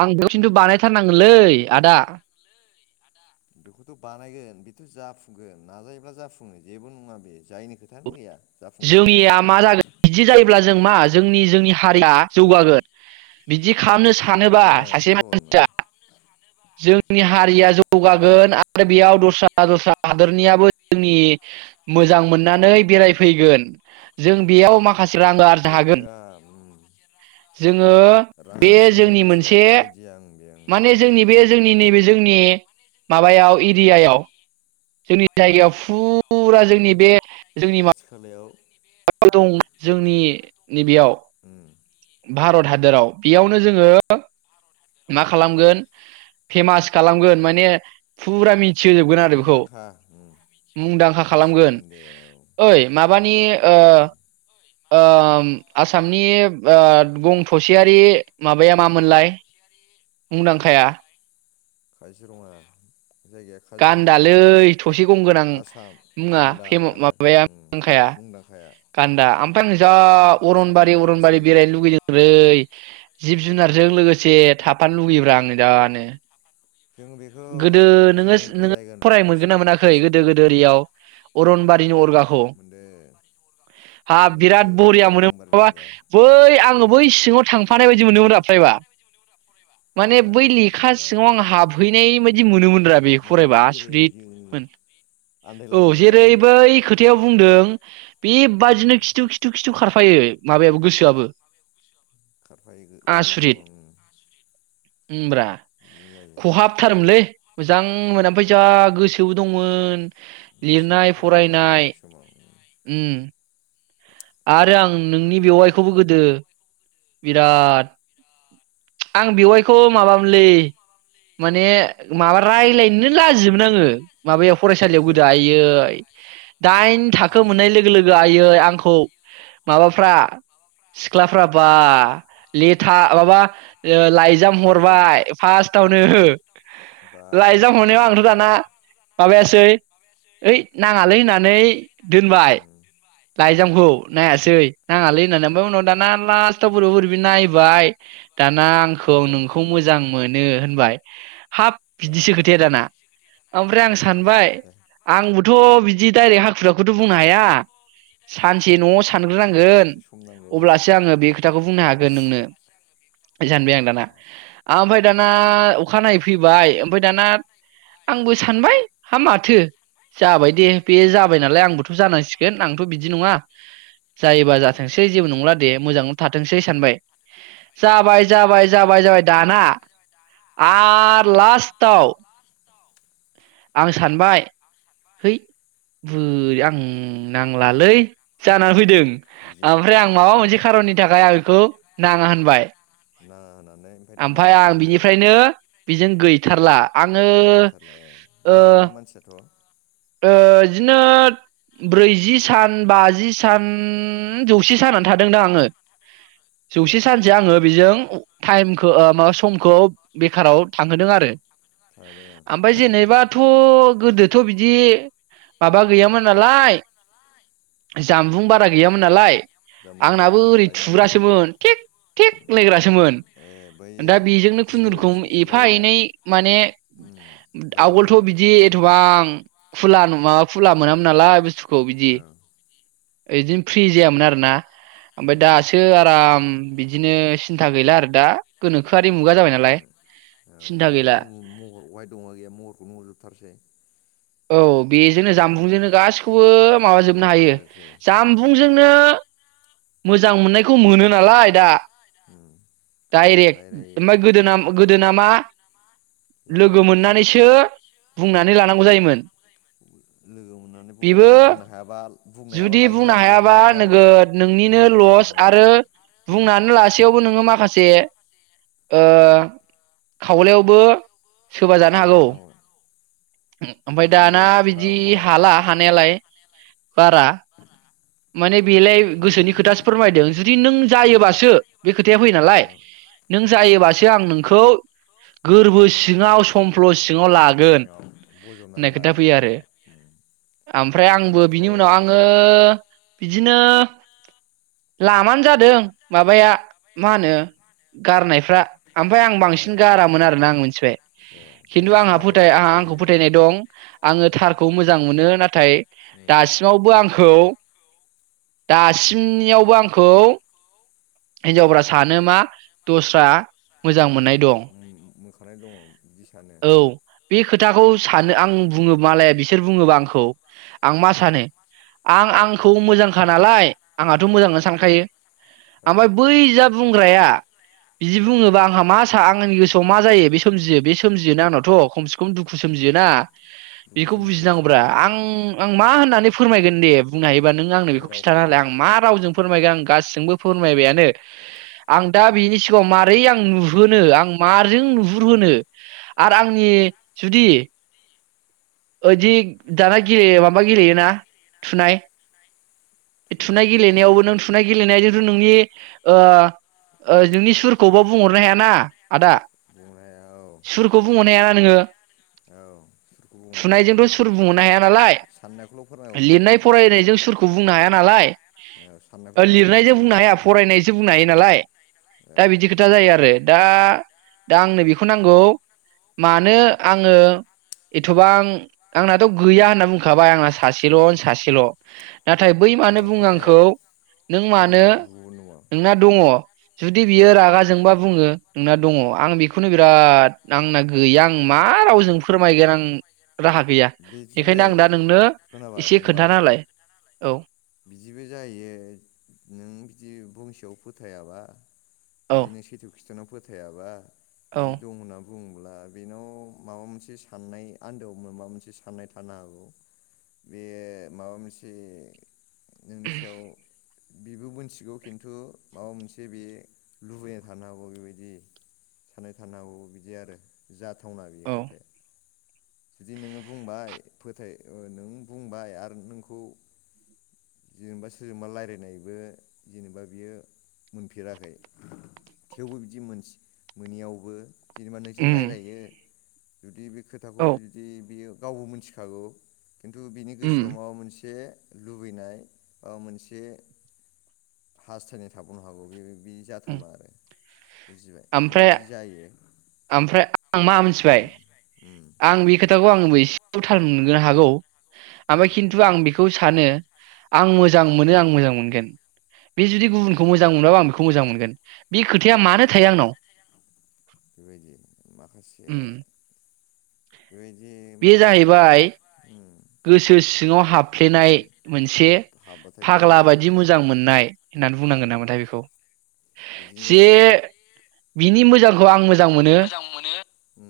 आं बेयाव खिनथु बानाय थारनांगोनलै आदा। बेखौथ बानायगोन बेथ जाफुंगोन नाजायोब्ला जाफुङो जेबो नङा बे जायिनि खोथायानो गैया। जाफुंगोन बे जोंनिया मा जागोन बिदि जायोब्ला जों मा जोंनि जोंनि हारिया जौगागोन। बिदि खालामनो सानोबा जौगानायाथ' सासे जौगागोन नों मानसिया जोंनि हारिया औ जौगागोन आरो बेयाव द [unintelligible] हादोरनियाबो [unintelligible] मोजां मोननानै बेराय फैगोन जों बेयाव बे माखासे [unintelligible] ओम जोङो, रां बे आरजिनायनि जोंनि मोनसे आइडिया ओं बे ओं माने जोंनि बे जों नि नैबे जोंनि माबायाव एरियायाव जोंनि जायगायाव फु फुरा औ जोंनि बे जोंनि मा खाथि खालायाव [unintelligible] दं जोंनि नैबेयाव। ओम भारत हादराव बेयावनो जोङो मा ओम खालामगोन फेमास खालामगोन माने फुरा मि थि होजोबगोन आरो बेखौ, मुंदांखा ओम मुंदांखा खालामगोन। मिथिगोन दे औ ओइ माबानि ओ ओम ओम आसामनि ओ गं थसेयारि माबाया मा मोनलाय? मुंदांखाया काजिरङा जायगाया गान्दालै काजिरङा थसे गं गोनां आसाम मुङा गान्दा गान्दा उम [unintelligible] मुंदांखाया गान्दा आमफ्राय आं जा उम अरनबारि आसामनि अरनबारि आसामाव बेरायनो लुगैदों लै। जिब जुनारजों लोगोसे थाफानो लुुबैयो ब्रा आङो जा नो। जों बेखौ गोदो नोङो जोङो नोङो बेरायगोन र' फरायनो मोनगोन फैसा ना मोनाखै फैसा गोदो गोदो ओरियाव, उम अरनबारिनि अरगाखौ? मोनदों हाब मोनदों बिराद बरिया मोनो अरंबारि माबा नङा बै आङो बै सि ङाव थांफानाय बायदि मोनोमोन रा फारायबा माने फरायबा बै लेखा बाब्रायबा सिङाव आं हाब नाय बायदि मोनोमोनब्रा बेखौ हाबनानै फरायबा बेरायनाय जोङो आसुरितमोन। औ आन्दायलायोमोन ना जेरै बै खोथा याव बुंदों उम बेबादिनो खिथु खिथु खिथु खारफायो। माबायाबो गोसोआबो। खारफायो उन्दै समाव उम उमब्रा [unintelligible] खहाबथारोमोनलै मोजां मोन ओमफ्राय जा गोसोबो दंमोन। बे सोनानै लिरनाय फरायोमोन ना जों फरायनाय उन्दै समाव उम। आरो आं नोंनि बेवाइखौबो गोदो बिराद, आं बेवायखौ माबा मोनलै, माने माबा रायलायनो नो लाजियोमोन आङो। माबायाव फरायसालियाव गोदो सोरजों आइै दाइन थाखो गिबिजों मोननाय लोगो लोगो आयै आंख औ माबाफ्रा, सिख्ला बा ए लेथा माबा बिराद ओ लाइजाम लाइजाम हरबाय फास थावनो हो लाइजाम हरनायाव बाबरे आंथ बाब दाना माबायासै ओइ नाङालै होननानै दोनबाय उम उम लाइजामखौ नायासै। नाङालै होननानै ओमफाय उनाव दाना पस्थाव बोरैबा बोरैबि नायबाय। दाना आंखौ मोजां नोंखौ मोनखांबाय मोजां मोनो होनबाय हाब बा बिदिसो खोथाया दाना ओमफ्राय आं मोजां सानबाय मोनलायनायनि खोथा आंबोथ बिदि [unintelligible] खुलाखौथ बुंनो उम हाया। सानसे न'आव सा औ सानग्रोनांगोन एसे सम नांगौ औ अब्ला स सो आङो बे खोथाखौ बुंनो हागोन नोंनो सानबाय आं दाना। ओमफ्राय खोथा दाना बुंबाय अखानायै फै बाय ओमफाय दाना आंबो सानबाय हा माथो जाबाय दे बे जाबायनालाय आंबोथ जानांसिगोन आंथ बिदि नङा। जायोबा उम जाथोंसै जेबो नंला मोजाङावनो थाथोंसै सानबाय जाबाय जाबाय जाबाय जाबाय दाना आरो लास्टाव आं सानबाय होइ बुरै आं नांलालै जानानै फैदों। बिदि सानदों ओमफ्राय आं आरो माबा औ मोनसे खारननि थाखाय आं बेखौ नाङा होनबाय। ना ना आमफाय आं बिनिफायनो बेजों गैथारला आङो गैथारला ए ओ मोजांमोन मानसियाथ' ओ बिदिनो ब्रैजि सान बाजि सान जौसे सानानो थादोंदा आङो। ए जौसे सानसे आङो बेजों उम टाइमखौ ओ माबा समखौ बेखाराव थांहोदों आरो। थादों आं आमफाय बेबायदि जेनेबाथ गोदोथ दि माबा गैयामोननालाय जानबुं बारा गैयामोननालाय जामुं आंनाबो गैयामोन औ ओरै लाइजामनि जिउ थुग्रासोमोन थेग थेग लायग्रासोमोन ए बैयो दा बेजोंनो जिबौ खुनुरुखुम जिबौ एफा खारलायग्राया एनै माने उम आवगोलथ रायज्लायहरोमोन बिदि एथबां खुला नङा खुला मोनामोन नालाय बुसथु खौ बिदि। औ ऐदिम फ्रि जायामोन आरो ना। ओमफाय उम दासो आराम उम बिदिनो सिन्था गैला आरो दा गोनोखो औ दाथ गैला महरहाय दङ गैया महरखौ नुहरजोबथारसै औ बाब्रे बेजोंनो जामबुंजोंनो बा गासैखौबो माबा जोबनो हायो आरोसो उम जामबुंजोंनो मोजां मोननायखौ मोनो नालाय दा उम दायरेक रायलायो ओमफाय गोदोना गोद दो नामा लोगो लाइजामजोंसो मोननानैसो औ बुंनानै लानांगौ जायोमोन, लोगो मोननानै बुंना बेबो लायो बुंनो हायाबा बुंनो हायाबा जुदि बुंनो लाइजाम हायाबा लिरलायबाय नोगोद नोंनिनो लोगोआ लस आरो बुंनानै लासेयावबो नोङो माखासे, ओ खावलायावबो सोबा जानो सोरबा हागौ, जानांगौ ओमफ्राय जुदि दाना बैयो बिदि राव फराबा हाला ओं हानायालाय बारा, माने हानोथ' बेलाय हाला गोसोनि खोथासो फोरमायदों जुदि नों औ जायोबासो बे खोथाया फैयो औ नालाय नों औ जायोबासो आं नोंखौ गोरबो लागोन सिङाव समफ्ल जोंजों सिङाव लागोन सिगाङाव होननाय बजबनानै खोथा लागोन फैयो बा आरो आमफ्राय आंबो दानाथ' बिनि उनाव आङो बिदिनो लामानो जादों माबाया मा होनो गारनायफ्रा ओमफफ्राय आं बांसिन गारामोन आरोना आं गारनाया मिथिबाय ए खिन्थु बैजोंसो आंहा फोथाय गारजायोमोन आंहा आंखौ आइजोजों फोथायनाय दं आङो औ थारखौ मोजां मोनो नाथाय उम दासिमावबो आं खौ दासिमनियावबो आंखौ औ हिनजावफोरा सानो मा, दस्रा मो मोजां मोननाय दं, मोखानाय दङ बिदि सानो औ बे खोथाखौ सानो आं बुङो मालाया बिसोर बुङोबा आंखौ आं मा उम सानो आं आं खौ मोजांखा नालाय आंहाथ' औ मोजांनो सानखायो औ ओमफ्राय बै जा बुंग्राया, बिदि औ बुङोबा आंहा मा सा आं आंनि गोसो, खौ मा जायो बे सोमजियो बे सोमजियो आंनावथ' खम से बे दुखु सोमजियोना दुखु बेखौ सोमजियो बुजिनांगौब्रा साननाया आं आं मा होननानै फोरमायगोन दे बुंनो हायो, ओनबा आंनो बे बेखौ खिन्था रावखौ हालाय आं मा रावजों उम फोरमायगोन आं गासिजोंबो, फोरमायबायानो आं दा बिनि सिगाङाव मारै आं नुहोनो आं माजों नुहुरहोनो आरो आंनि जुदि, ओदि औ दाना गेलेयो माबा गेलेयोना थुनाय बे थुनाय गेलेनायावबो नों थुनाय गेलेनाय [unintelligible] नोंनि ओ ओ नोंनि सुरखौबो बुंहरनो हायाना आदा बुंनो हाया औ सुरखौ बुंहरनाया नोङो औ सुरखौ बुंनो हाया आं थुनायजोंथ' सुर बुंहरनो हाया नालाय साननायखौल' फोरमायहरनो लिरनाय हायो फरायनायजों सुरखौ बुंनो उम हाया नालाय औ ओ साननायखौल' फोरमायनो लिरनायजों हायो बुंनो हाया फरायनायजों बुंनो हायो नालाय दा उम बिदि खोथा जायो आरो। दा दा आंनो बेखौ नांगौ मानो आङो थबां आंनाथ गैया होनना बुंखाबाय आंना सासेलन औ उम सासेल' नाथाय बै मानो बा बुङो फोथाया आंखौ नों दङ मानो गुबुनाव औ नोंना दङ। जुदि बियो रागा जोंबा बुङो नोंना दङ। आं बेखौनो बिराद आंना गैया आं मा रावजों फोरमायगोन आं राहा गैया बि बेखायनो दिनै आं दा नोंनो खोनाबाय एसे फंबाय खोन्थाना होलाय औ बिदिबो जाहैयो नों बिदि बुंंसेयाव फोथ थाया बा औ बिदिनो सैथो खिनथानायाव फो फोथायाबा औ बिदि दं नाम बुंब्ला बेनाव माबा मोनसे साननाय आन्दोआव माबा मोनसे साननाय थानो हागौ बे माबा मोनसे नोंनि सायाव बिबो मोनथिगौ खिन्थु माबा मोनसे बे लुबैनाय थानो हागौ बेबायदि साननाय थानो हागौ बिदि आरो जा जाथावना औ बेयो खोथाया जुदि नोङो बुंबाय फोथाय ओ नों बुंबाय आरो नोंखौ जेनेबा सोरजोंबा लायरायनायबो जेनेबा बियो मोनफेराखै थेवबो बिदि मोनसि मोनैयावबो जेनेबा नोंजों उम लायरायो जुदि बे खो औ जुदि बियो गावबो मोन्थिखागौ। खिन्थु बिनि उम गोसोआव माबा मोनसे लुबैनाय माबा मोनसे हास्थायनाय थाबावनो हागौ बे बि जाथावना आरो। बुजिबाय आमफ्राय बेबायदि जायो आमफ्राय आं मा मिथिबाय उम उम आं बे खोथा थाखौ आंबो एसे थाल मोननो हागौ। आमफाय उम खिन्थु आं बिखौ सानो आं उम मोजां मोनो आं मोजां मोनगोन। बे जुदि उम गुबुनखौ मोजां मोनब्ला आं बेखौ मोजां मोनगोन। बि औ खोथाया मानो थायो आंनाव बेबायदि माखासे उम बेबायदि माखासे गोसोसो सिङाव हाबफ्लेनाय गोसो मोनसे हाब हाबबाथाय बिदि फाग्ला जायो बायदि मोजां मोननाय होननानै बुंनांगोन ओं औ नामाथाय बेखौ बिदिनो जे जाहैयो बिनि मोजां [unintelligible] मोजां मोनो उम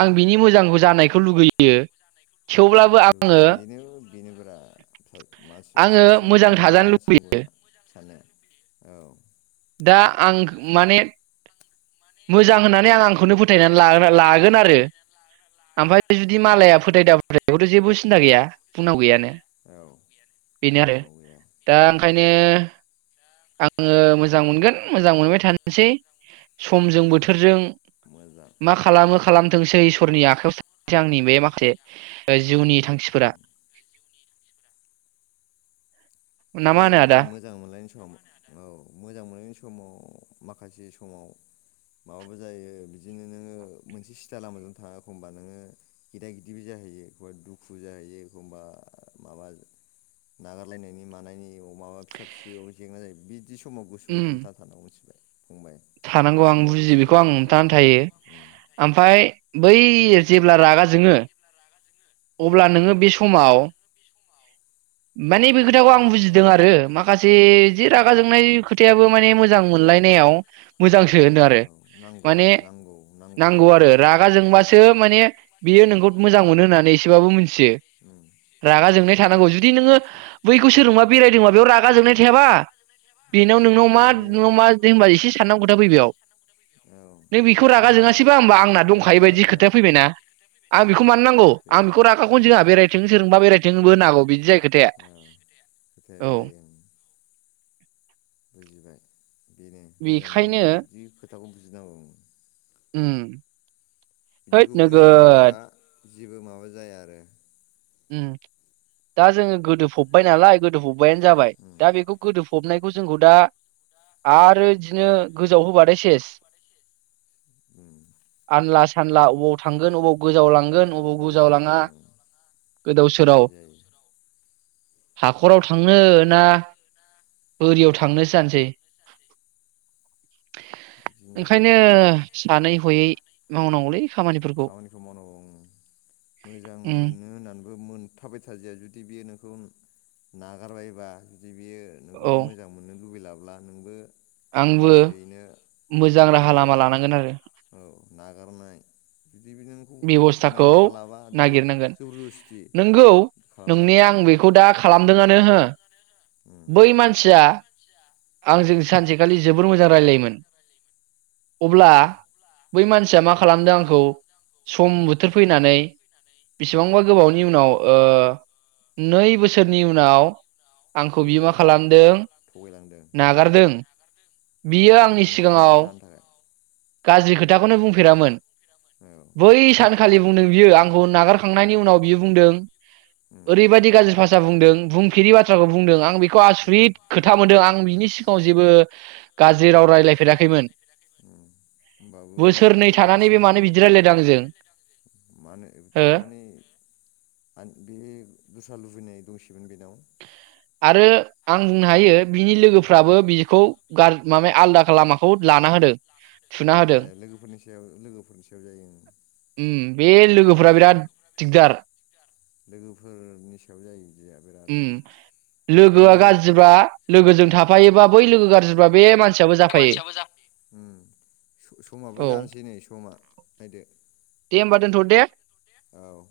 आं बिनि मो मोजां जानायखौ लुुबैयो थेवब्लाबो लुबैयो आङो बेनो बेनो ब्रा मा-मासे आङो सा-सासे मोजां थाजानो लुगैयो मानसि नांगौ होनना सानो। औ। दा आं माने मोजां होननानै आं आंखौनो फोथायनानै ला लागोन आरो ओमफ्राय जुदि औ मालाया फोथायदाब जेबो सिन्था गैया बुंनाव गैयानो। औ बेनो आरो उनाव गैया दा ओंखायनो आङो मोजां मोनगोन मोजां मोनबाय थानोसै समजों बोथोरजों मोजां मा खालामो खालामथोंसै इसोरनि आखायाव थासै आंनि बे माखसे जिउनि थांखिफोरा। [inaudible] खिन्थु मा दोब होनो बिदि आदा मोजां मोनलायनाय सम औ मोजां मोनलायनायनि सम समाव माखासे समाव माबाबो जायो बिदिनो नोङो मोनसे स्टाइला मोजां थाङा एखमबा नोङो गेदा गिदिबो जाहैयो हय दुखु जायो एखबा माबा नागारलायनायनि मा नायनि माबा फिसा फिसौ जेंना जायो बि बिदि समाव गोसोआव उम हमथााथानांगौ मिनथिबाय। थानांगौ आं बुजियो बेखौ आं हमथानानै थानांगौ थायो उम ओमफ्राय बै जेब्ला रागा जोङो औ अब्ला नोङो बे समाव माने बे रागा खोथाखौ आं जोंनाय समाव बुजिदों आरो माखासे जि रागा उम जोंनाय दे खोथायाबो माने मोजां मोनलायनायाव मोजांसो होनो आरो औ नांगौ माने नांगौ नांगौ नांगौबो आरो रागा उम जोंबासो माने बियो नोंखौ मोजां मोनो होननानै [unintelligible] [unintelligible] उम रागा जोंनाय बुजियो थानांगौ उम जुदि नोङो मिथियो बैखौ सोरजोंबा बेरायदोंबा बेयाव रागा जोंनाय थायाबा औ बेनाव नोंनाव बे मा [unintelligible] मा जेनबा एसे साननां [unintelligible] फै बेयाव औ नों ओमफ्राय बेखौ बेथ' रागा मोजां जोंङासैबा होमबा आंना दंखायो रागा बायदि जोङा खोथाया फैबायना आं औ बेखौ मानो नांगौ आं बेबायदि बेखौ रागाखौनोजोङा उम बेरायथों सोरजोंबा बेरायथोंबो उम होननो हागौ बिदि जायो खोथाया औ खोथाया बे औ जायो ओं बुजिबाय। बेनो मोजां बेखायनो मोनलायनायाव बिदि खो खोथाखौ बुजिनांगौ उम। उम। हैद बिदिखौ बुजियोबा नोगोद जेबो माबा जाया आरो उम्म दा जोङो गोदो फब्बाय नालाय गोदो फब बायानो जाबाय उम दा बेखौ गोदो फबनाय [unintelligible] जोंखौ दा आरो इदिनो गोजाव होबाथाय सेस। उम आनला सानला अबाव थांगोन अबाव गोजावलांगोन माबा अबाव गोदाव सोराव गोजावलाङा जायो ओं गोदाव सोराव बिदि जायो हाख'राव थांनो ना बोरिआव थांनोसो जानोसै। बिदिनो [unintelligible] जाहैयो ओंखायनो सानै हयै मावनांगौलै। खामानिफोरखौ खामानिखौ मावनांगौ उम्म मोजां उम मोनो होननानै [unintelligible] मोनथाबाय थाजाया जुदि बियो नोंखौ नागारबायबा दि बियो नोंखौ औ मोजां मोननो लुबैला ब्ला नोंबो आंबो लासैनो मोजां उम्म राहा लामा जेनेबा लानांगोन आरो औ नागारनाय जुदि बे नोंखौ बेबस्थाखौ नांखालाबा बेखौ नागिरनांगोन जबरदस्ति नोंगौ खालामनाङा नोंनाया आं बेखौ दा खालामदोंआनो। ओहो उम बै मानसिया औ आंजों सानसेखालि जोबोर मोजां रायलायोमोन औ अब्ला बै मानसिया मा खालामदों आंखौ सम उम बोथोर फैनानै उम बिसिबांबा गोबावनि उनाव ओ नै बोसोरनि उनाव आंखौ बियो मा खालामदों थगायलांदों नागारदों। बियो नागारदों आंनि मानो मा सिगांङाव जानो थाखाय गाज्रि खोथाखौनो बुंफेरामोन। औ बै सान खालि बुंदों बियो आंखौ नागारखांनायनि उनाव बियो बुंदों उम ओरैबायादि गाज्रि फास जा बुंदों बुंफेरि बाथ्राखौ बुंदों आं बे ए आसुरिद खोथा मोनदों आं बिनि सिग आव जेबो गाज्रि राव रायलायफेराखैमोन। अम होमबाबो नायदो बोसोरनै माबायदि थानानै बे मानो सोलायहैयो बिदि रायलायदों आंजों मा होनो हो थारमाने मान बे दस्रा लुबैनाय दंस [unintelligible] बिनाव आरो आं बुंनो हायो बिनि लोगो फाबो बिखौ गार माने आलादा लामाखौ लाना होदों। थुना ए होदों लोगोफोरनि सायाव लोगोफोरनि सायाव जायो उम उम बे बिदि लोगोफोरा बिराद दिगदार लोगोफोरनि सायाव जायो बिदिया उम बिरादनो। लोगोआ ओंखायनो गाज्रिबा लोगोजों थाफायोबा बै लोगो गाज्रिबा बे मान समाबो औ जानोसै नै समा नायदो। दे होमबा दोनथनो दे औ